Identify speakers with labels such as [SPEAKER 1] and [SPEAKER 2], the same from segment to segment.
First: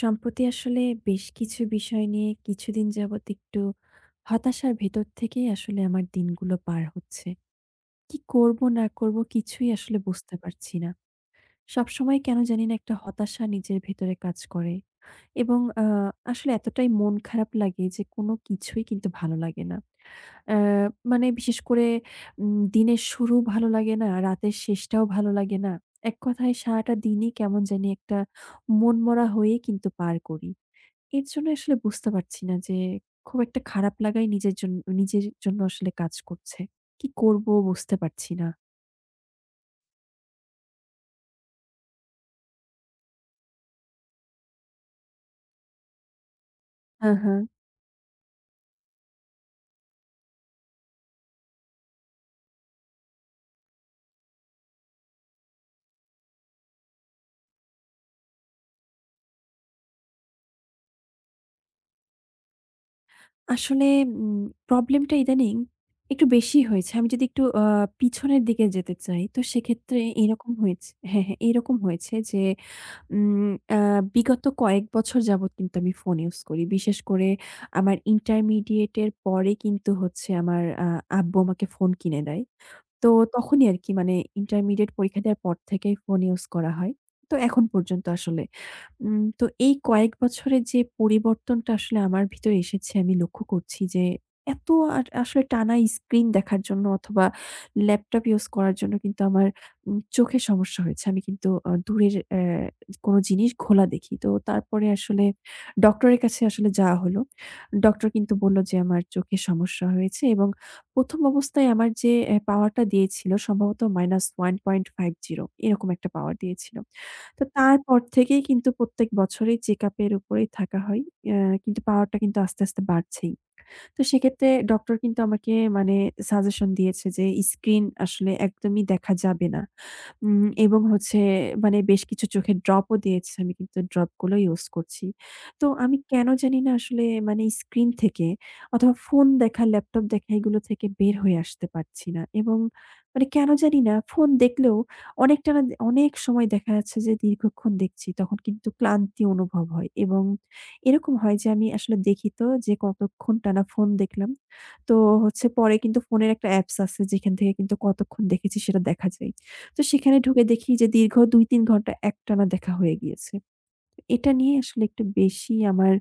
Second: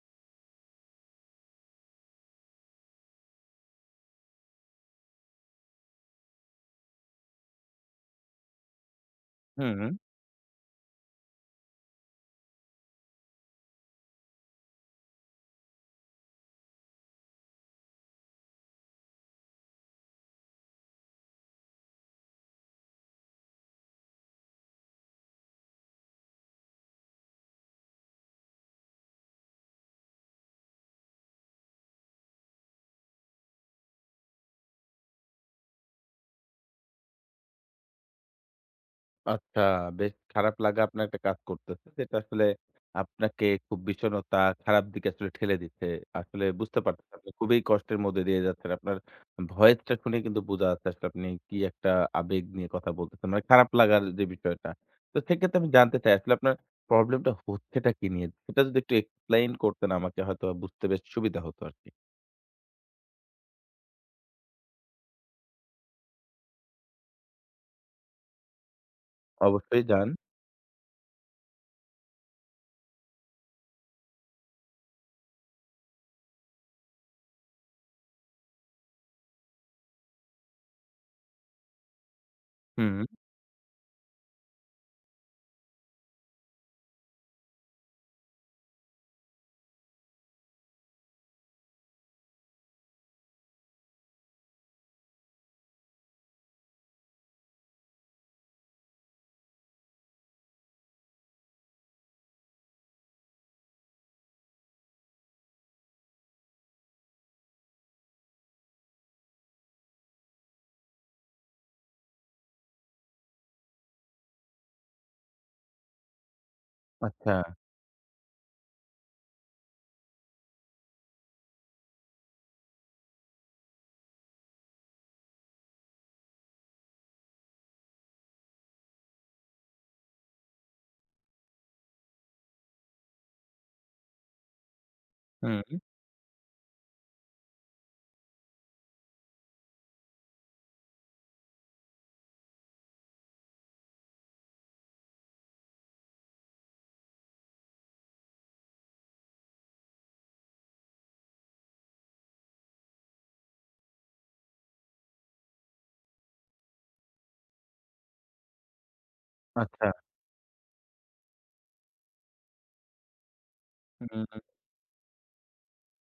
[SPEAKER 1] সম্প্রতি আসলে বেশ কিছু বিষয় নিয়ে কিছুদিন যাবৎ একটু হতাশার ভেতর থেকেই আসলে আমার দিনগুলো পার হচ্ছে। কি করব না করব কিছুই
[SPEAKER 2] হুম,
[SPEAKER 1] আসলে বুঝতে পারছি না। সবসময় কেন জানি না একটা হতাশা নিজের ভেতরে কাজ করে। এবং আসলে এতটাই মন খারাপ লাগে যে কোনো কিছুই কিন্তু ভালো লাগে না। অ্যা মানে বিশেষ করে দিনের শুরু ভালো লাগে না, রাতের শেষটাও ভালো লাগে না। এক কথায় সারাটা দিনই কেমন জানি একটা মনমরা হয়েই কিন্তু পার করি। এর জন্য আসলে বুঝতে পারছি না যে খুব একটা খারাপ লাগাই নিজের জন্য আসলে কাজ করছে। কি করব বুঝতে পারছি না।
[SPEAKER 2] আচ্ছা, বেশ খারাপ লাগা আপনার একটা কাজ করতেছে। যেটা আসলে আপনাকে খুব বিষণ্ণতা, খারাপ দিকে আসলে ঠেলে দিচ্ছে। আসলে বুঝতে পারতেছি
[SPEAKER 1] হ্যাঁ,
[SPEAKER 2] আপনি
[SPEAKER 1] হ্যাঁ।
[SPEAKER 2] খুবই কষ্টের মধ্যে দিয়ে যাচ্ছেন। আপনার ভয়েসটা শুনে কিন্তু বোঝা যাচ্ছে আসলে আপনি কি একটা আবেগ নিয়ে কথা বলতেছেন। মানে খারাপ লাগার যে বিষয়টা। তো সেক্ষেত্রে আমি জানতে চাই আসলে আপনার প্রবলেমটা হচ্ছেটা কি নিয়ে? সেটা যদি একটু এক্সপ্লেইন করতেন আমাকে হয়তো বুঝতে বেশ সুবিধা হতো আরকি।
[SPEAKER 1] আসলে উম প্রবলেমটা ইদানিং একটু বেশি হয়েছে। আমি যদি একটু পিছনের দিকে যেতে চাই, তো
[SPEAKER 2] অবশ্যই
[SPEAKER 1] সেক্ষেত্রে
[SPEAKER 2] যান।
[SPEAKER 1] এরকম হয়েছে, হ্যাঁ, হ্যাঁ, এরকম হয়েছে যে উম আ বিগত কয়েক বছর যাবৎ কিন্তু আমি ফোন ইউজ করি। বিশেষ করে আমার ইন্টারমিডিয়েট এর পরে কিন্তু হচ্ছে আমার আব্বু আমাকে ফোন কিনে দেয়।
[SPEAKER 2] হুম,
[SPEAKER 1] তো তখনই আরকি মানে ইন্টারমিডিয়েট পরীক্ষা দেওয়ার পর থেকেই ফোন ইউজ করা হয়। তো এখন পর্যন্ত আসলে। তো এই কয়েক বছরে যে পরিবর্তনটা আসলে আমার ভিতরে এসেছে আমি লক্ষ্য করছি যে এত আর আসলে টানা স্ক্রিন দেখার জন্য অথবা ল্যাপটপ ইউজ করার জন্য কিন্তু আমার চোখে সমস্যা হয়েছে। আমি কিন্তু দূরের কোনো জিনিস ঘোলা দেখি। তো তারপরে আসলে ডক্টরের কাছে আসলে যাওয়া হলো। ডক্টর কিন্তু বলল যে আমার চোখে সমস্যা হয়েছে এবং ১ম অবস্থায় আমার যে পাওয়ারটা দিয়েছিল সম্ভবত -1.50 এরকম একটা পাওয়ার দিয়েছিল।
[SPEAKER 2] আচ্ছা,
[SPEAKER 1] তো তারপর থেকেই কিন্তু প্রত্যেক বছরেই চেকআপ এর উপরেই থাকা হয়। অ্যা কিন্তু পাওয়ারটা কিন্তু আস্তে, আস্তে বাড়ছেই। তো সেক্ষেত্রে ডক্টর কিন্তু আমাকে মানে সাজেশন দিয়েছে যে স্ক্রিন আসলে একদমই দেখা যাবে না। এবং হচ্ছে মানে বেশ কিছু চোখের ড্রপও দিয়েছে। আমি কিন্তু ড্রপগুলো ইউজ করছি। তো
[SPEAKER 2] হুম,
[SPEAKER 1] আমি কেন জানি না আসলে মানে স্ক্রিন থেকে অথবা ফোন দেখা, ল্যাপটপ দেখা এগুলো থেকে বের হয়ে আসতে পারছি না। এবং মানে কেন জানি না ফোন দেখলেও অনেকটা না অনেক সময় দেখা যাচ্ছে যে দীর্ঘক্ষণ দেখছি তখন কিন্তু ক্লান্তি অনুভব হয়। এবং এরকম হয় যে আমি আসলে দেখি তো যে কতক্ষণ টানা ফোন দেখলাম। তো হচ্ছে পরে কিন্তু ফোনের একটা অ্যাপস আছে যেখান থেকে কিন্তু কতক্ষণ দেখেছি সেটা দেখা যায়। তো
[SPEAKER 2] আচ্ছা,
[SPEAKER 1] সেখানে ঢুকে দেখি যে দীর্ঘ ২-৩ ঘন্টা একটানা দেখা হয়ে গিয়েছে। এটা নিয়ে
[SPEAKER 2] হুম।
[SPEAKER 1] আসলে একটু বেশি আমার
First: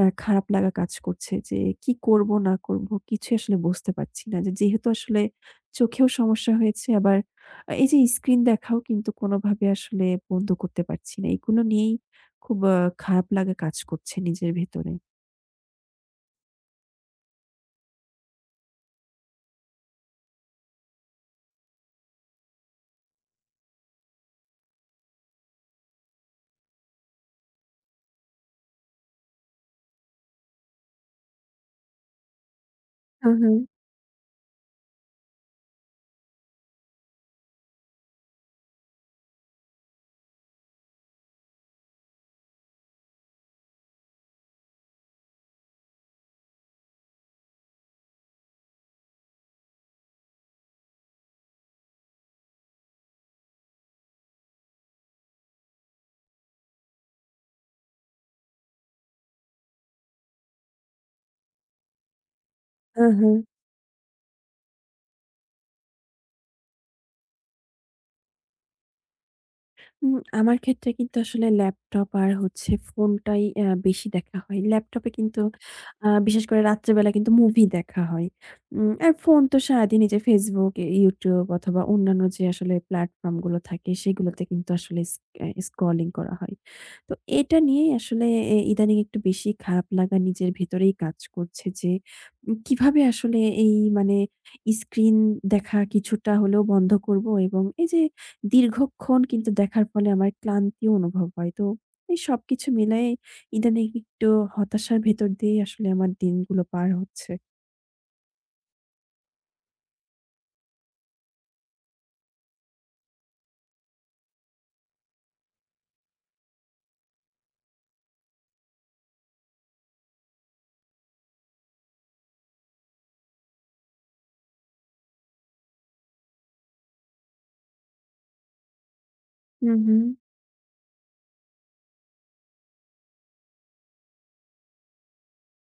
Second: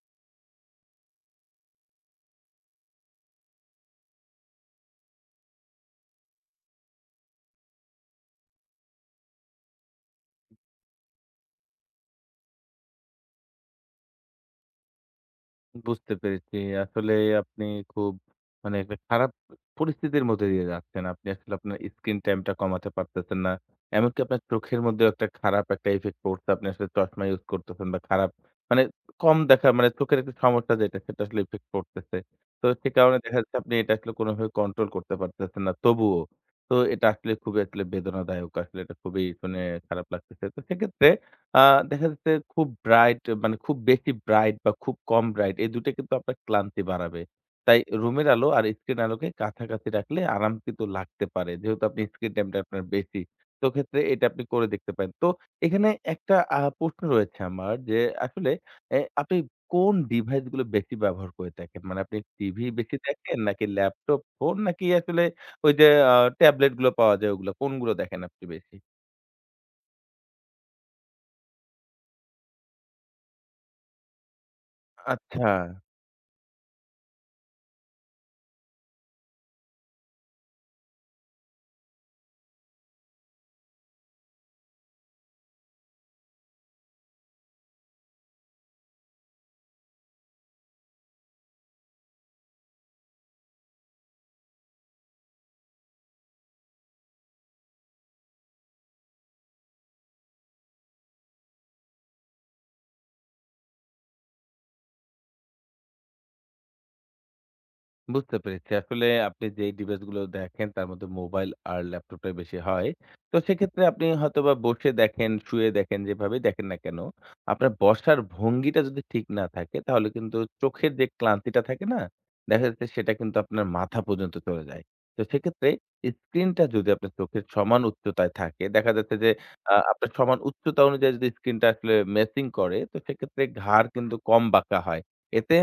[SPEAKER 1] খারাপ লাগা কাজ করছে যে কি করব না করব কিছুই আসলে বুঝতে পারছি না। যে যেহেতু আসলে চোখেও সমস্যা হয়েছে আবার এই যে স্ক্রিন দেখাও কিন্তু কোনোভাবে আসলে বন্ধ করতে পারছি না। এগুলো নিয়েই খুব খারাপ লাগা কাজ করছে নিজের ভেতরে।
[SPEAKER 2] বুঝতে পেরেছি। আসলে আপনি খুব মানে একটা খারাপ পরিস্থিতির মধ্যে দিয়ে যাচ্ছেন। আপনি আসলে আপনার স্ক্রিন টাইমটা কমাতে পারতেছেন না। এমনকি আপনার চোখের মধ্যেও একটা খারাপ একটা ইফেক্ট পড়ছে। আপনি আসলে চশমা ইউজ করতেছেন বা খারাপ মানে কম দেখা মানে চোখের একটা সমস্যা যেটা সেটা আসলে ইফেক্ট পড়তেছে। তো সে কারণে
[SPEAKER 1] হু,
[SPEAKER 2] দেখা
[SPEAKER 1] হু,
[SPEAKER 2] যাচ্ছে আপনি এটা আসলে কোনোভাবে কন্ট্রোল করতে পারতেছেন না তবুও। তো এটা আসলে খুবই আসলে বেদনাদায়ক। আসলে এটা খুবই শুনে খারাপ লাগতেছে। তো সেক্ষেত্রে আ দেখা যাচ্ছে খুব ব্রাইট মানে খুব বেশি ব্রাইট বা খুব কম ব্রাইট এই ২ টা কিন্তু আপনার ক্লান্তি বাড়াবে। তাই রুমের আলো আর স্ক্রিন আলোকে কাছাকাছি রাখলে আরাম কিন্তু লাগতে পারে। যেহেতু আপনি স্ক্রিন টাইমটা আপনার বেশি। তো ক্ষেত্রে এটা আপনি করে দেখতে পারেন। তো এখানে একটা প্রশ্ন রয়েছে আমার যে আসলে আপনি কোন ডিভাইস গুলো বেশি ব্যবহার করে থাকেন? মানে আপনি টিভি বেশি
[SPEAKER 1] হু, হু।
[SPEAKER 2] দেখেন নাকি ল্যাপটপ, ফোন নাকি আসলে ওই যে আ ট্যাবলেট গুলো পাওয়া যায় ওগুলো কোনগুলো দেখেন আপনি বেশি?
[SPEAKER 1] আমার ক্ষেত্রে কিন্তু আসলে ল্যাপটপ আর হচ্ছে ফোনটাই বেশি দেখা হয়। ল্যাপটপে কিন্তু
[SPEAKER 2] আচ্ছা।
[SPEAKER 1] বিশেষ করে রাত্রেবেলা কিন্তু মুভি দেখা হয়। আর ফোন তো সারাদিন এই যে Facebook, YouTube অথবা অন্যান্য যে আসলে প্ল্যাটফর্ম গুলো থাকে সেগুলোতে কিন্তু আসলে স্ক্রলিং করা হয়। তো এটা নিয়েই আসলে ইদানিং একটু বেশি খারাপ লাগা নিজের ভেতরেই কাজ করছে যে, কিভাবে আসলে এই মানে স্ক্রিন দেখা কিছুটা হলেও বন্ধ করব এবং এই যে দীর্ঘক্ষণ কিন্তু দেখার ফলে আমার ক্লান্তিও অনুভব হয়। তো এই সবকিছু মিলায়ে ইদানিং একটু হতাশার ভেতর দিয়েই আসলে আমার দিনগুলো পার হচ্ছে।
[SPEAKER 2] বুঝতে পেরেছি। আসলে আপনি যেই ডিভাইস গুলো দেখেন তার মধ্যে মোবাইল আর ল্যাপটপটাই বেশি হয়। তো সেক্ষেত্রে আপনি হয়তোবা বসে দেখেন, শুয়ে দেখেন, যেভাবেই দেখেন না কেন, আপনার বসার ভঙ্গিটা যদি ঠিক না থাকে তাহলে কিন্তু চোখের যে ক্লান্তিটা থাকে না? দেখা যাচ্ছে সেটা কিন্তু আপনার মাথা পর্যন্ত চলে যায়। তো সেক্ষেত্রে স্ক্রিনটা যদি আপনার চোখের সমান উচ্চতায় থাকে, দেখা যাচ্ছে যে
[SPEAKER 1] হু, হু,
[SPEAKER 2] আপনার সমান উচ্চতা অনুযায়ী যদি স্ক্রিনটা আসলে ম্যাচিং করে তো সেক্ষেত্রে ঘাড় কিন্তু কম বাঁকা হয়। এতে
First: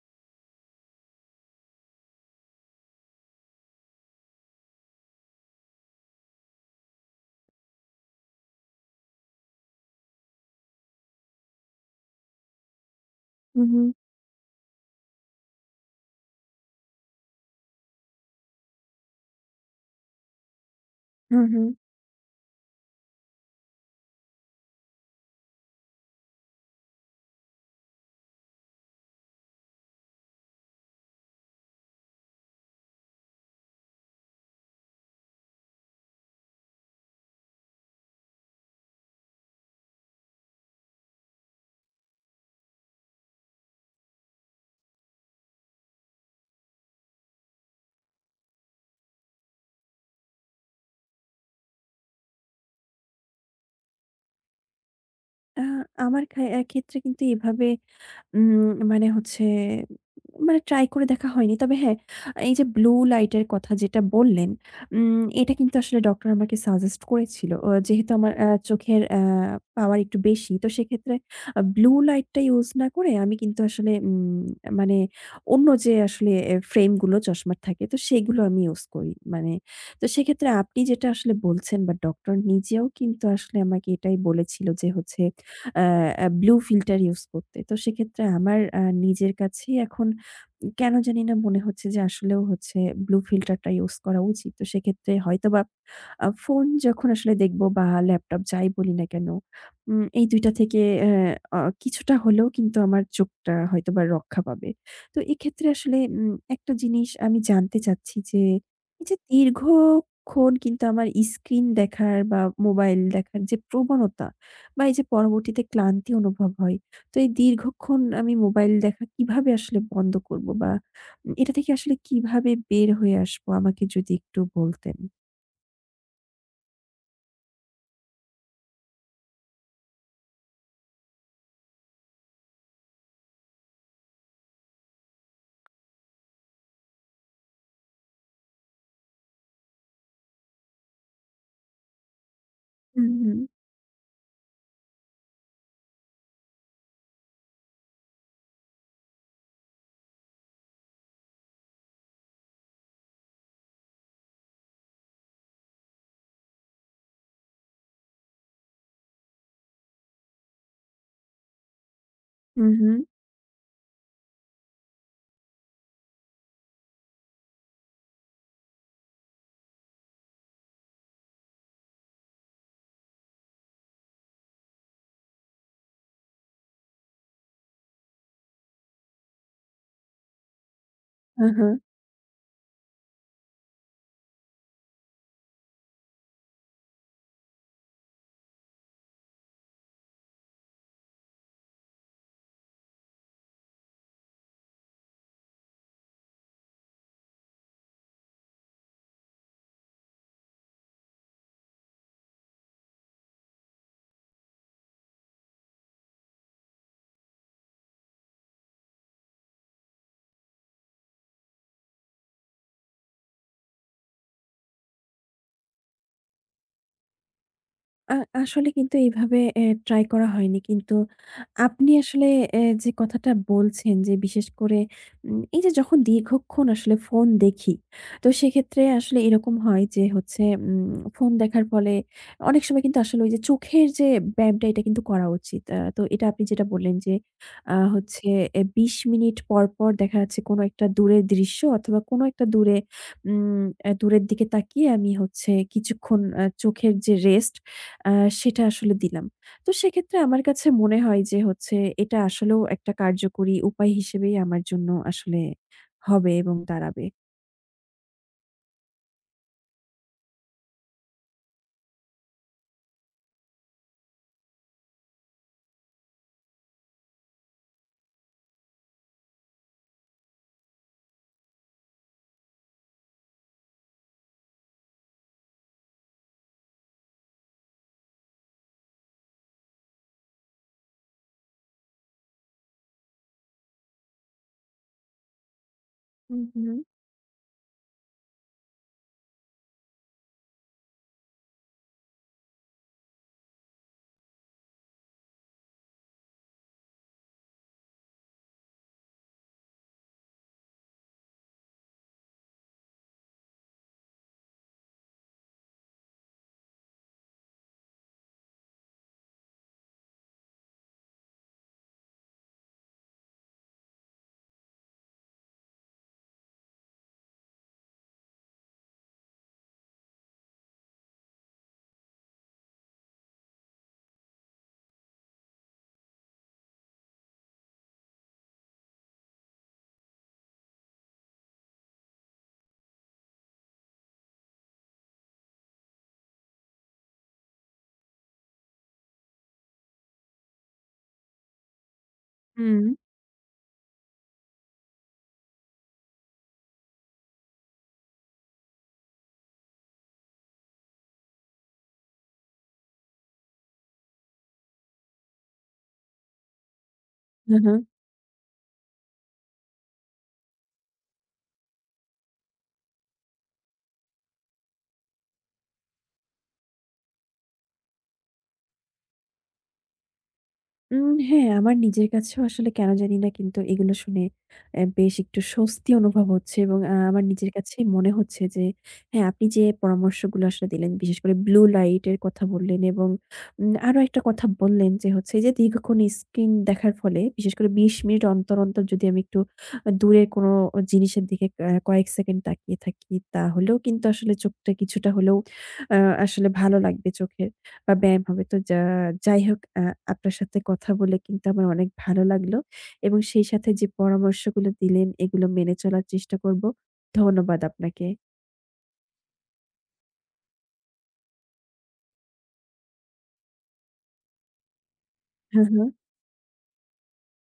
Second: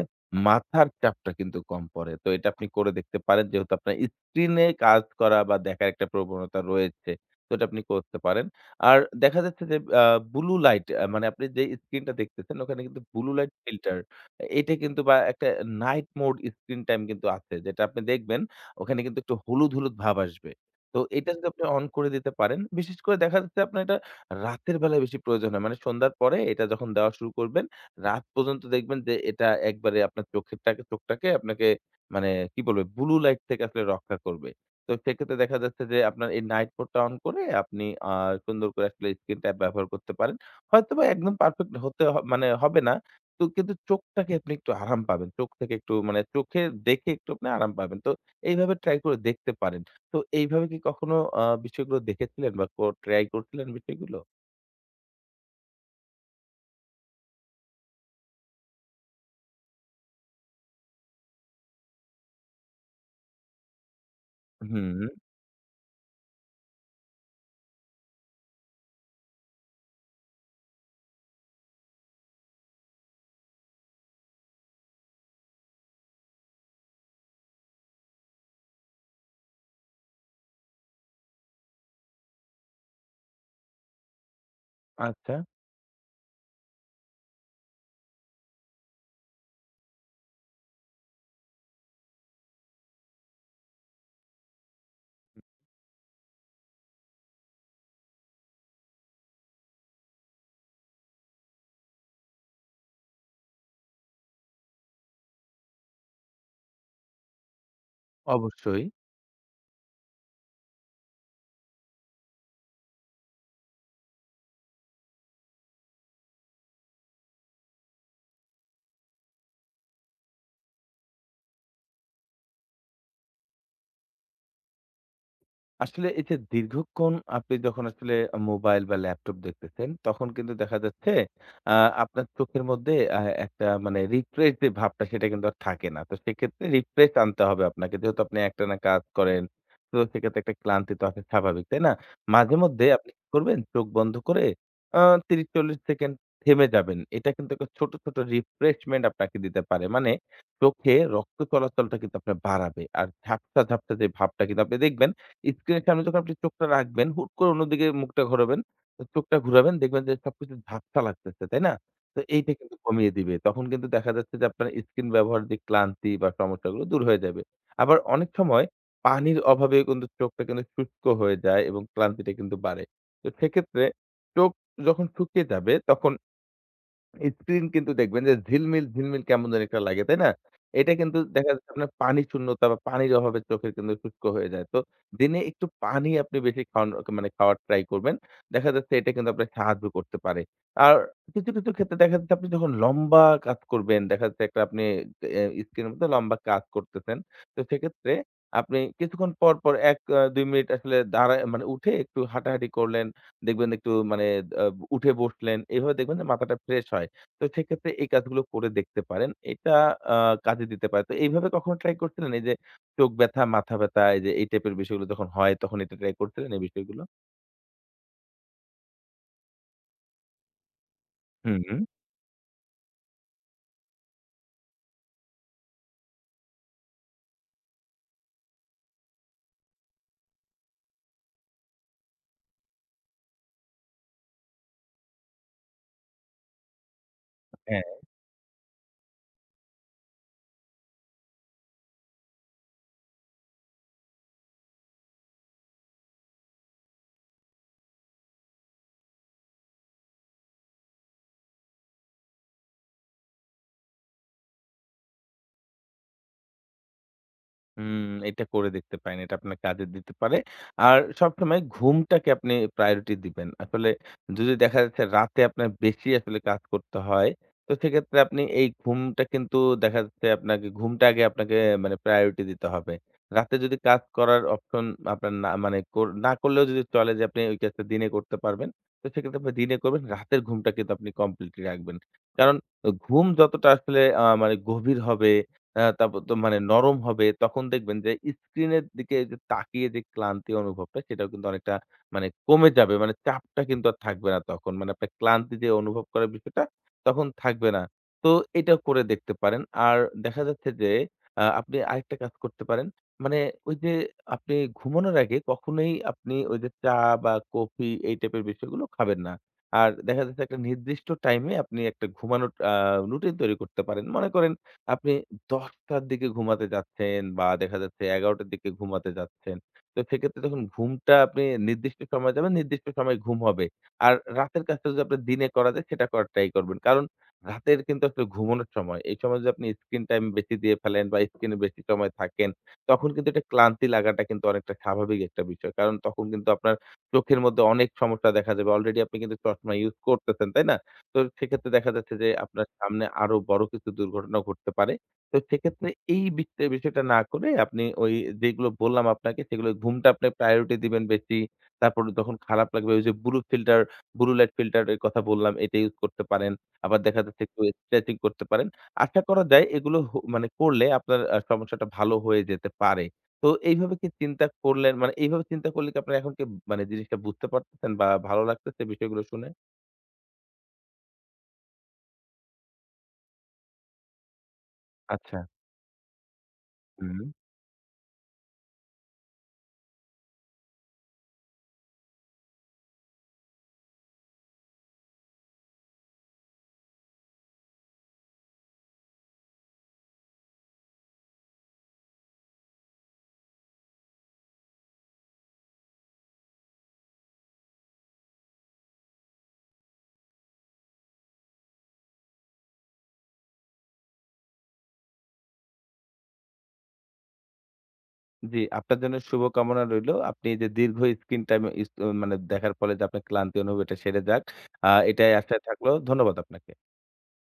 [SPEAKER 2] মাথার চাপটা কিন্তু কম পড়ে। তো এটা আপনি করে দেখতে পারেন। যেহেতু আপনার স্ক্রিনে কাজ করা বা দেখার একটা প্রবণতা রয়েছে। তো এটা আপনি করতে পারেন। আর দেখা যাচ্ছে যে ব্লু লাইট মানে আপনি যে স্ক্রিনটা দেখতেছেন ওখানে কিন্তু ব্লু লাইট
[SPEAKER 1] হু, হু,
[SPEAKER 2] ফিল্টার এটা কিন্তু বা একটা নাইট মোড স্ক্রিন টাইম কিন্তু আছে। যেটা আপনি দেখবেন ওখানে কিন্তু একটু হলুদ, হলুদ ভাব আসবে। তো এটা
[SPEAKER 1] হু,
[SPEAKER 2] যদি
[SPEAKER 1] হু।
[SPEAKER 2] আপনি অন করে দিতে পারেন, বিশেষ করে দেখা যাচ্ছে আপনার এটা রাতের বেলায় বেশি প্রয়োজন হয়। মানে সন্ধ্যার পরে এটা যখন দেওয়া শুরু করবেন রাত পর্যন্ত দেখবেন যে এটা একবারে আপনার চোখটাকে আপনাকে মানে কি বলবে ব্লু লাইট থেকে আসলে রক্ষা করবে। তো সেক্ষেত্রে দেখা যাচ্ছে যে আপনার এই নাইট মোডটা অন করে আপনি আ সুন্দর করে আসলে স্ক্রিন টাইম ব্যবহার করতে পারেন। হয়তোবা একদম পারফেক্ট হতে মানে হবে না। তো কিন্তু চোখটাকে আপনি একটু আরাম পাবেন। চোখ থেকে একটু মানে চোখে দেখে একটু আপনি আরাম পাবেন। তো এইভাবে ট্রাই করে দেখতে পারেন। তো এইভাবে কি কখনো বিষয়গুলো দেখেছিলেন বা ট্রাই করছিলেন বিষয়গুলো?
[SPEAKER 1] আ আমার ক্ষেত্রে কিন্তু এভাবে উম মানে হচ্ছে মানে ট্রাই করে দেখা হয়নি। তবে হ্যাঁ, এই যে ব্লু লাইট এর কথা যেটা বললেন,
[SPEAKER 2] হুম,
[SPEAKER 1] এটা কিন্তু আসলে ডক্টর আমাকে সাজেস্ট করেছিল। যেহেতু আমার চোখের পাওয়ার একটু বেশি। তো সেক্ষেত্রে ব্লু লাইটটা ইউজ না করে আমি কিন্তু আসলে মানে অন্য যে আসলে ফ্রেম গুলো চশমার থাকে তো সেগুলো আমি ইউজ করি। মানে তো সেক্ষেত্রে আপনি যেটা আসলে বলছেন বা ডক্টর নিজেও কিন্তু আসলে আমাকে এটাই বলেছিল যে হচ্ছে
[SPEAKER 2] আচ্ছা,
[SPEAKER 1] আ আ ব্লু ফিল্টার ইউস করতে। তো সেক্ষেত্রে আমার নিজের কাছেই এখন কেন জানি না মনে হচ্ছে যে আসলেও হচ্ছে ব্লু ফিল্টারটা ইউস করা উচিত। তো সেক্ষেত্রে হয়তোবা ফোন যখন আসলে দেখব বা ল্যাপটপ যাই বলি না কেন, এই ২ টা থেকে অ্যা অ কিছুটা হলেও কিন্তু আমার চোখটা হয়তোবা রক্ষা পাবে। তো এক্ষেত্রে আসলে একটা জিনিস আমি জানতে চাচ্ছি যে,
[SPEAKER 2] অবশ্যই।
[SPEAKER 1] এই যে দীর্ঘক্ষণ কিন্তু আমার স্ক্রিন দেখার বা মোবাইল দেখার যে প্রবণতা বা এই যে পরবর্তীতে ক্লান্তি অনুভব হয়। তো এই দীর্ঘক্ষণ আমি মোবাইল দেখা কিভাবে আসলে বন্ধ করব? বা এটা থেকে আসলে কিভাবে বের হয়ে আসবো আমাকে যদি একটু বলতেন?
[SPEAKER 2] আসলে এই যে দীর্ঘক্ষণ আপনি যখন আসলে মোবাইল বা ল্যাপটপ দেখতেছেন, তখন কিন্তু দেখা যাচ্ছে আ আপনার চোখের মধ্যে একটা মানে রিফ্রেশ যে ভাবটা সেটা কিন্তু আর থাকে না। তো সেক্ষেত্রে রিফ্রেশ আনতে হবে আপনাকে। যেহেতু আপনি একটানা কাজ করেন, তো সেক্ষেত্রে একটা ক্লান্তি তো আসা স্বাভাবিক, তাই না? মাঝে মধ্যে
[SPEAKER 1] হুম,
[SPEAKER 2] আপনি কি
[SPEAKER 1] হুম।
[SPEAKER 2] করবেন চোখ বন্ধ করে আ ৩০-৪০ সেকেন্ড থেমে যাবেন। এটা কিন্তু একটা ছোট, ছোট রিফ্রেশমেন্ট আপনাকে দিতে পারে। মানে চোখে রক্ত চলাচলটা কিন্তু আপনার বাড়াবে। আর ঝাপসা, ঝাপসা যে ভাবটা কিন্তু আপনি দেখবেন স্ক্রিনের সামনে যখন আপনি চোখটা রাখবেন, হুট করে অন্যদিকে মুখটা ঘোরাবেন। তো চোখটা ঘুরাবেন দেখবেন যে সবকিছু ঝাপসা লাগতেছে, তাই না? তো এইটা
[SPEAKER 1] হুম,
[SPEAKER 2] কিন্তু
[SPEAKER 1] হুম।
[SPEAKER 2] কমিয়ে দিবে। তখন কিন্তু দেখা যাচ্ছে যে আপনার স্ক্রিন ব্যবহারের যে ক্লান্তি বা সমস্যাগুলো দূর হয়ে যাবে। আবার অনেক সময় পানির অভাবে কিন্তু চোখটা কিন্তু শুষ্ক হয়ে যায় এবং ক্লান্তিটা কিন্তু বাড়ে। তো সেক্ষেত্রে চোখ যখন শুকিয়ে যাবে তখন স্ক্রিন কিন্তু দেখবেন যে ঝিলমিল, ঝিলমিল কেমন জানি একটা লাগে, তাই না? এটা কিন্তু
[SPEAKER 1] হু,
[SPEAKER 2] দেখা
[SPEAKER 1] হু।
[SPEAKER 2] যাচ্ছে আপনার পানি শূন্যতা বা পানির অভাবে চোখের কিন্তু শুষ্ক হয়ে যায়। তো দিনে একটু পানি আপনি বেশি খাওয়ানো মানে খাওয়ার ট্রাই করবেন। দেখা যাচ্ছে এটা কিন্তু আপনার সাহায্য করতে পারে। আর কিছু, কিছু ক্ষেত্রে দেখা যাচ্ছে আপনি যখন লম্বা কাজ করবেন, দেখা যাচ্ছে একটা আপনি এ স্ক্রিনের মধ্যে লম্বা কাজ করতেছেন। তো সেক্ষেত্রে আপনি কিছুক্ষণ পর, পর ১ ২ মিনিট আসলে দাঁড়ায় মানে উঠে একটু হাঁটাহাঁটি করলেন। দেখবেন একটু মানে আ উঠে বসলেন। এভাবে দেখবেন যে মাথাটা ফ্রেশ হয়। তো সেক্ষেত্রে এই কাজগুলো করে দেখতে পারেন। এটা আ কাজে দিতে পারে। তো এইভাবে কখনো ট্রাই করছিলেন? এই যে চোখ ব্যথা, মাথা ব্যথা এই যে এই টাইপের বিষয়গুলো যখন হয় তখন এটা ট্রাই করছিলেন এই বিষয়গুলো?
[SPEAKER 1] আ আসলে কিন্তু এইভাবে ট্রাই করা হয়নি। কিন্তু
[SPEAKER 2] হুম। হুম।
[SPEAKER 1] আপনি আসলে যে কথাটা বলছেন যে বিশেষ করে এই যে যখন দীর্ঘক্ষণ আসলে ফোন দেখি, তো সেক্ষেত্রে আসলে এরকম হয় যে হচ্ছে ফোন দেখার ফলে অনেক সময় কিন্তু আসলে ওই যে চোখের যে ব্যায়ামটা এটা কিন্তু করা উচিত। তো এটা আপনি যেটা বললেন যে হচ্ছে ২০ মিনিট পর, পর দেখা যাচ্ছে কোনো একটা দূরের দৃশ্য অথবা কোনো একটা দূরে উম আ দূরের দিকে তাকিয়ে আমি হচ্ছে কিছুক্ষণ চোখের যে রেস্ট আ সেটা আসলে দিলাম। তো সেক্ষেত্রে আমার কাছে মনে হয় যে হচ্ছে এটা আসলেও একটা কার্যকরী উপায় হিসেবেই আমার জন্য আসলে হবে এবং দাঁড়াবে।
[SPEAKER 2] হুম, এটা করে দেখতে পারেন। এটা আপনার কাজে দিতে পারে। আর সবসময় ঘুমটাকে আপনি প্রায়োরিটি দিবেন। আসলে যদি দেখা যাচ্ছে রাতে আপনার বেশি আসলে কাজ করতে হয়, তো সেক্ষেত্রে আপনি এই ঘুমটা কিন্তু দেখা যাচ্ছে আপনাকে ঘুমটা আগে আপনাকে মানে প্রায়োরিটি দিতে হবে। রাতে যদি কাজ করার অপশন আপনার না মানে না করলেও যদি চলে যে আপনি ওই কাজটা দিনে করতে পারবেন, তো সেক্ষেত্রে আপনি দিনে করবেন। রাতের ঘুমটা কিন্তু আপনি কমপ্লিটলি রাখবেন। কারণ ঘুম যতটা আসলে মানে গভীর হবে তারপর তো
[SPEAKER 1] হু,
[SPEAKER 2] মানে
[SPEAKER 1] হু।
[SPEAKER 2] নরম হবে তখন দেখবেন যে স্ক্রিনের দিকে যে তাকিয়ে যে ক্লান্তি অনুভবটা সেটাও কিন্তু অনেকটা মানে কমে যাবে। মানে চাপটা কিন্তু আর থাকবে না তখন। মানে আপনার ক্লান্তি যে অনুভব করার বিষয়টা তখন থাকবে না। তো এটা করে দেখতে পারেন। আর দেখা যাচ্ছে যে আপনি আরেকটা কাজ করতে পারেন। মানে ওই যে আপনি ঘুমানোর আগে কখনোই আপনি ওই যে চা বা কফি এই টাইপের বিষয়গুলো খাবেন না। আর দেখা যাচ্ছে একটা নির্দিষ্ট টাইমে আপনি একটা ঘুমানোর রুটিন তৈরি করতে পারেন। মনে করেন আপনি ১০টার দিকে ঘুমাতে যাচ্ছেন বা দেখা যাচ্ছে ১১টার দিকে ঘুমাতে যাচ্ছেন। তো সেক্ষেত্রে যখন ঘুমটা আপনি নির্দিষ্ট সময়ে যাবেন, নির্দিষ্ট সময়ে ঘুম হবে। আর রাতের কাজটা যদি আপনার দিনে করা যায় সেটা করার ট্রাই করবেন। কারণ রাতের কিন্তু আসলে ঘুমানোর সময়। এই সময় যদি আপনি স্ক্রিন টাইম বেশি দিয়ে ফেলেন বা স্ক্রিনে বেশি সময় থাকেন, তখন কিন্তু এটা ক্লান্তি লাগাটা কিন্তু অনেকটা স্বাভাবিক একটা বিষয়। কারণ তখন কিন্তু আপনার চোখের মধ্যে অনেক সমস্যা দেখা যাবে। অলরেডি আপনি কিন্তু চশমা ইউজ করতেছেন, তাই না? তো সেক্ষেত্রে দেখা যাচ্ছে যে আপনার
[SPEAKER 1] হুম।
[SPEAKER 2] সামনে আরো বড় কিছু দুর্ঘটনা ঘটতে পারে। তো সেক্ষেত্রে এই বিষয়টা না করে আপনি ওই যেগুলো বললাম আপনাকে সেগুলো ঘুমটা আপনি প্রায়োরিটি দিবেন বেশি। তারপর যখন খারাপ লাগবে ওই যে blue filter, blue light filter এর কথা বললাম এটা ইউজ করতে পারেন। আবার দেখা যাচ্ছে
[SPEAKER 1] হু,
[SPEAKER 2] একটু
[SPEAKER 1] হু।
[SPEAKER 2] স্ট্রেচিং করতে পারেন। আশা করা যায় এগুলো মানে করলে আপনার সমস্যাটা ভালো হয়ে যেতে পারে। তো এইভাবে কি চিন্তা করলেন মানে এইভাবে চিন্তা করলে কি আপনার এখন কি মানে জিনিসটা বুঝতে পারতেছেন বা ভালো লাগতেছে বিষয়গুলো শুনে?
[SPEAKER 1] হ্যাঁ, আমার নিজের কাছেও আসলে কেন জানি না কিন্তু এগুলো শুনে বেশ
[SPEAKER 2] আচ্ছা,
[SPEAKER 1] একটু স্বস্তি অনুভব হচ্ছে এবং
[SPEAKER 2] হুম।
[SPEAKER 1] আমার নিজের কাছেই মনে হচ্ছে যে হ্যাঁ, আপনি যে পরামর্শগুলো আসলে দিলেন বিশেষ করে ব্লু লাইট এর কথা বললেন এবং আরো একটা কথা বললেন যে হচ্ছে যে দীর্ঘক্ষণ স্ক্রিন দেখার ফলে বিশেষ করে ২০ মিনিট অন্তর, অন্তর যদি আমি একটু দূরে কোনো জিনিসের দিকে কয়েক সেকেন্ড তাকিয়ে থাকি তাহলেও কিন্তু আসলে চোখটা কিছুটা হলেও আ আসলে ভালো লাগবে চোখের। বা ব্যায়াম হবে। তো যাই হোক আপনার সাথে কথা বলে কিন্তু আমার অনেক ভালো লাগলো এবং সেই সাথে যে পরামর্শগুলো দিলেন এগুলো মেনে চলার চেষ্টা করব। ধন্যবাদ আপনাকে।
[SPEAKER 2] জি, আপনার জন্য শুভকামনা রইলো। আপনি এই যে দীর্ঘ স্ক্রিন টাইম মানে দেখার ফলে যে আপনার ক্লান্তি অনুভব এটা সেরে যাক। এটাই আশায় থাকলো। ধন্যবাদ আপনাকে।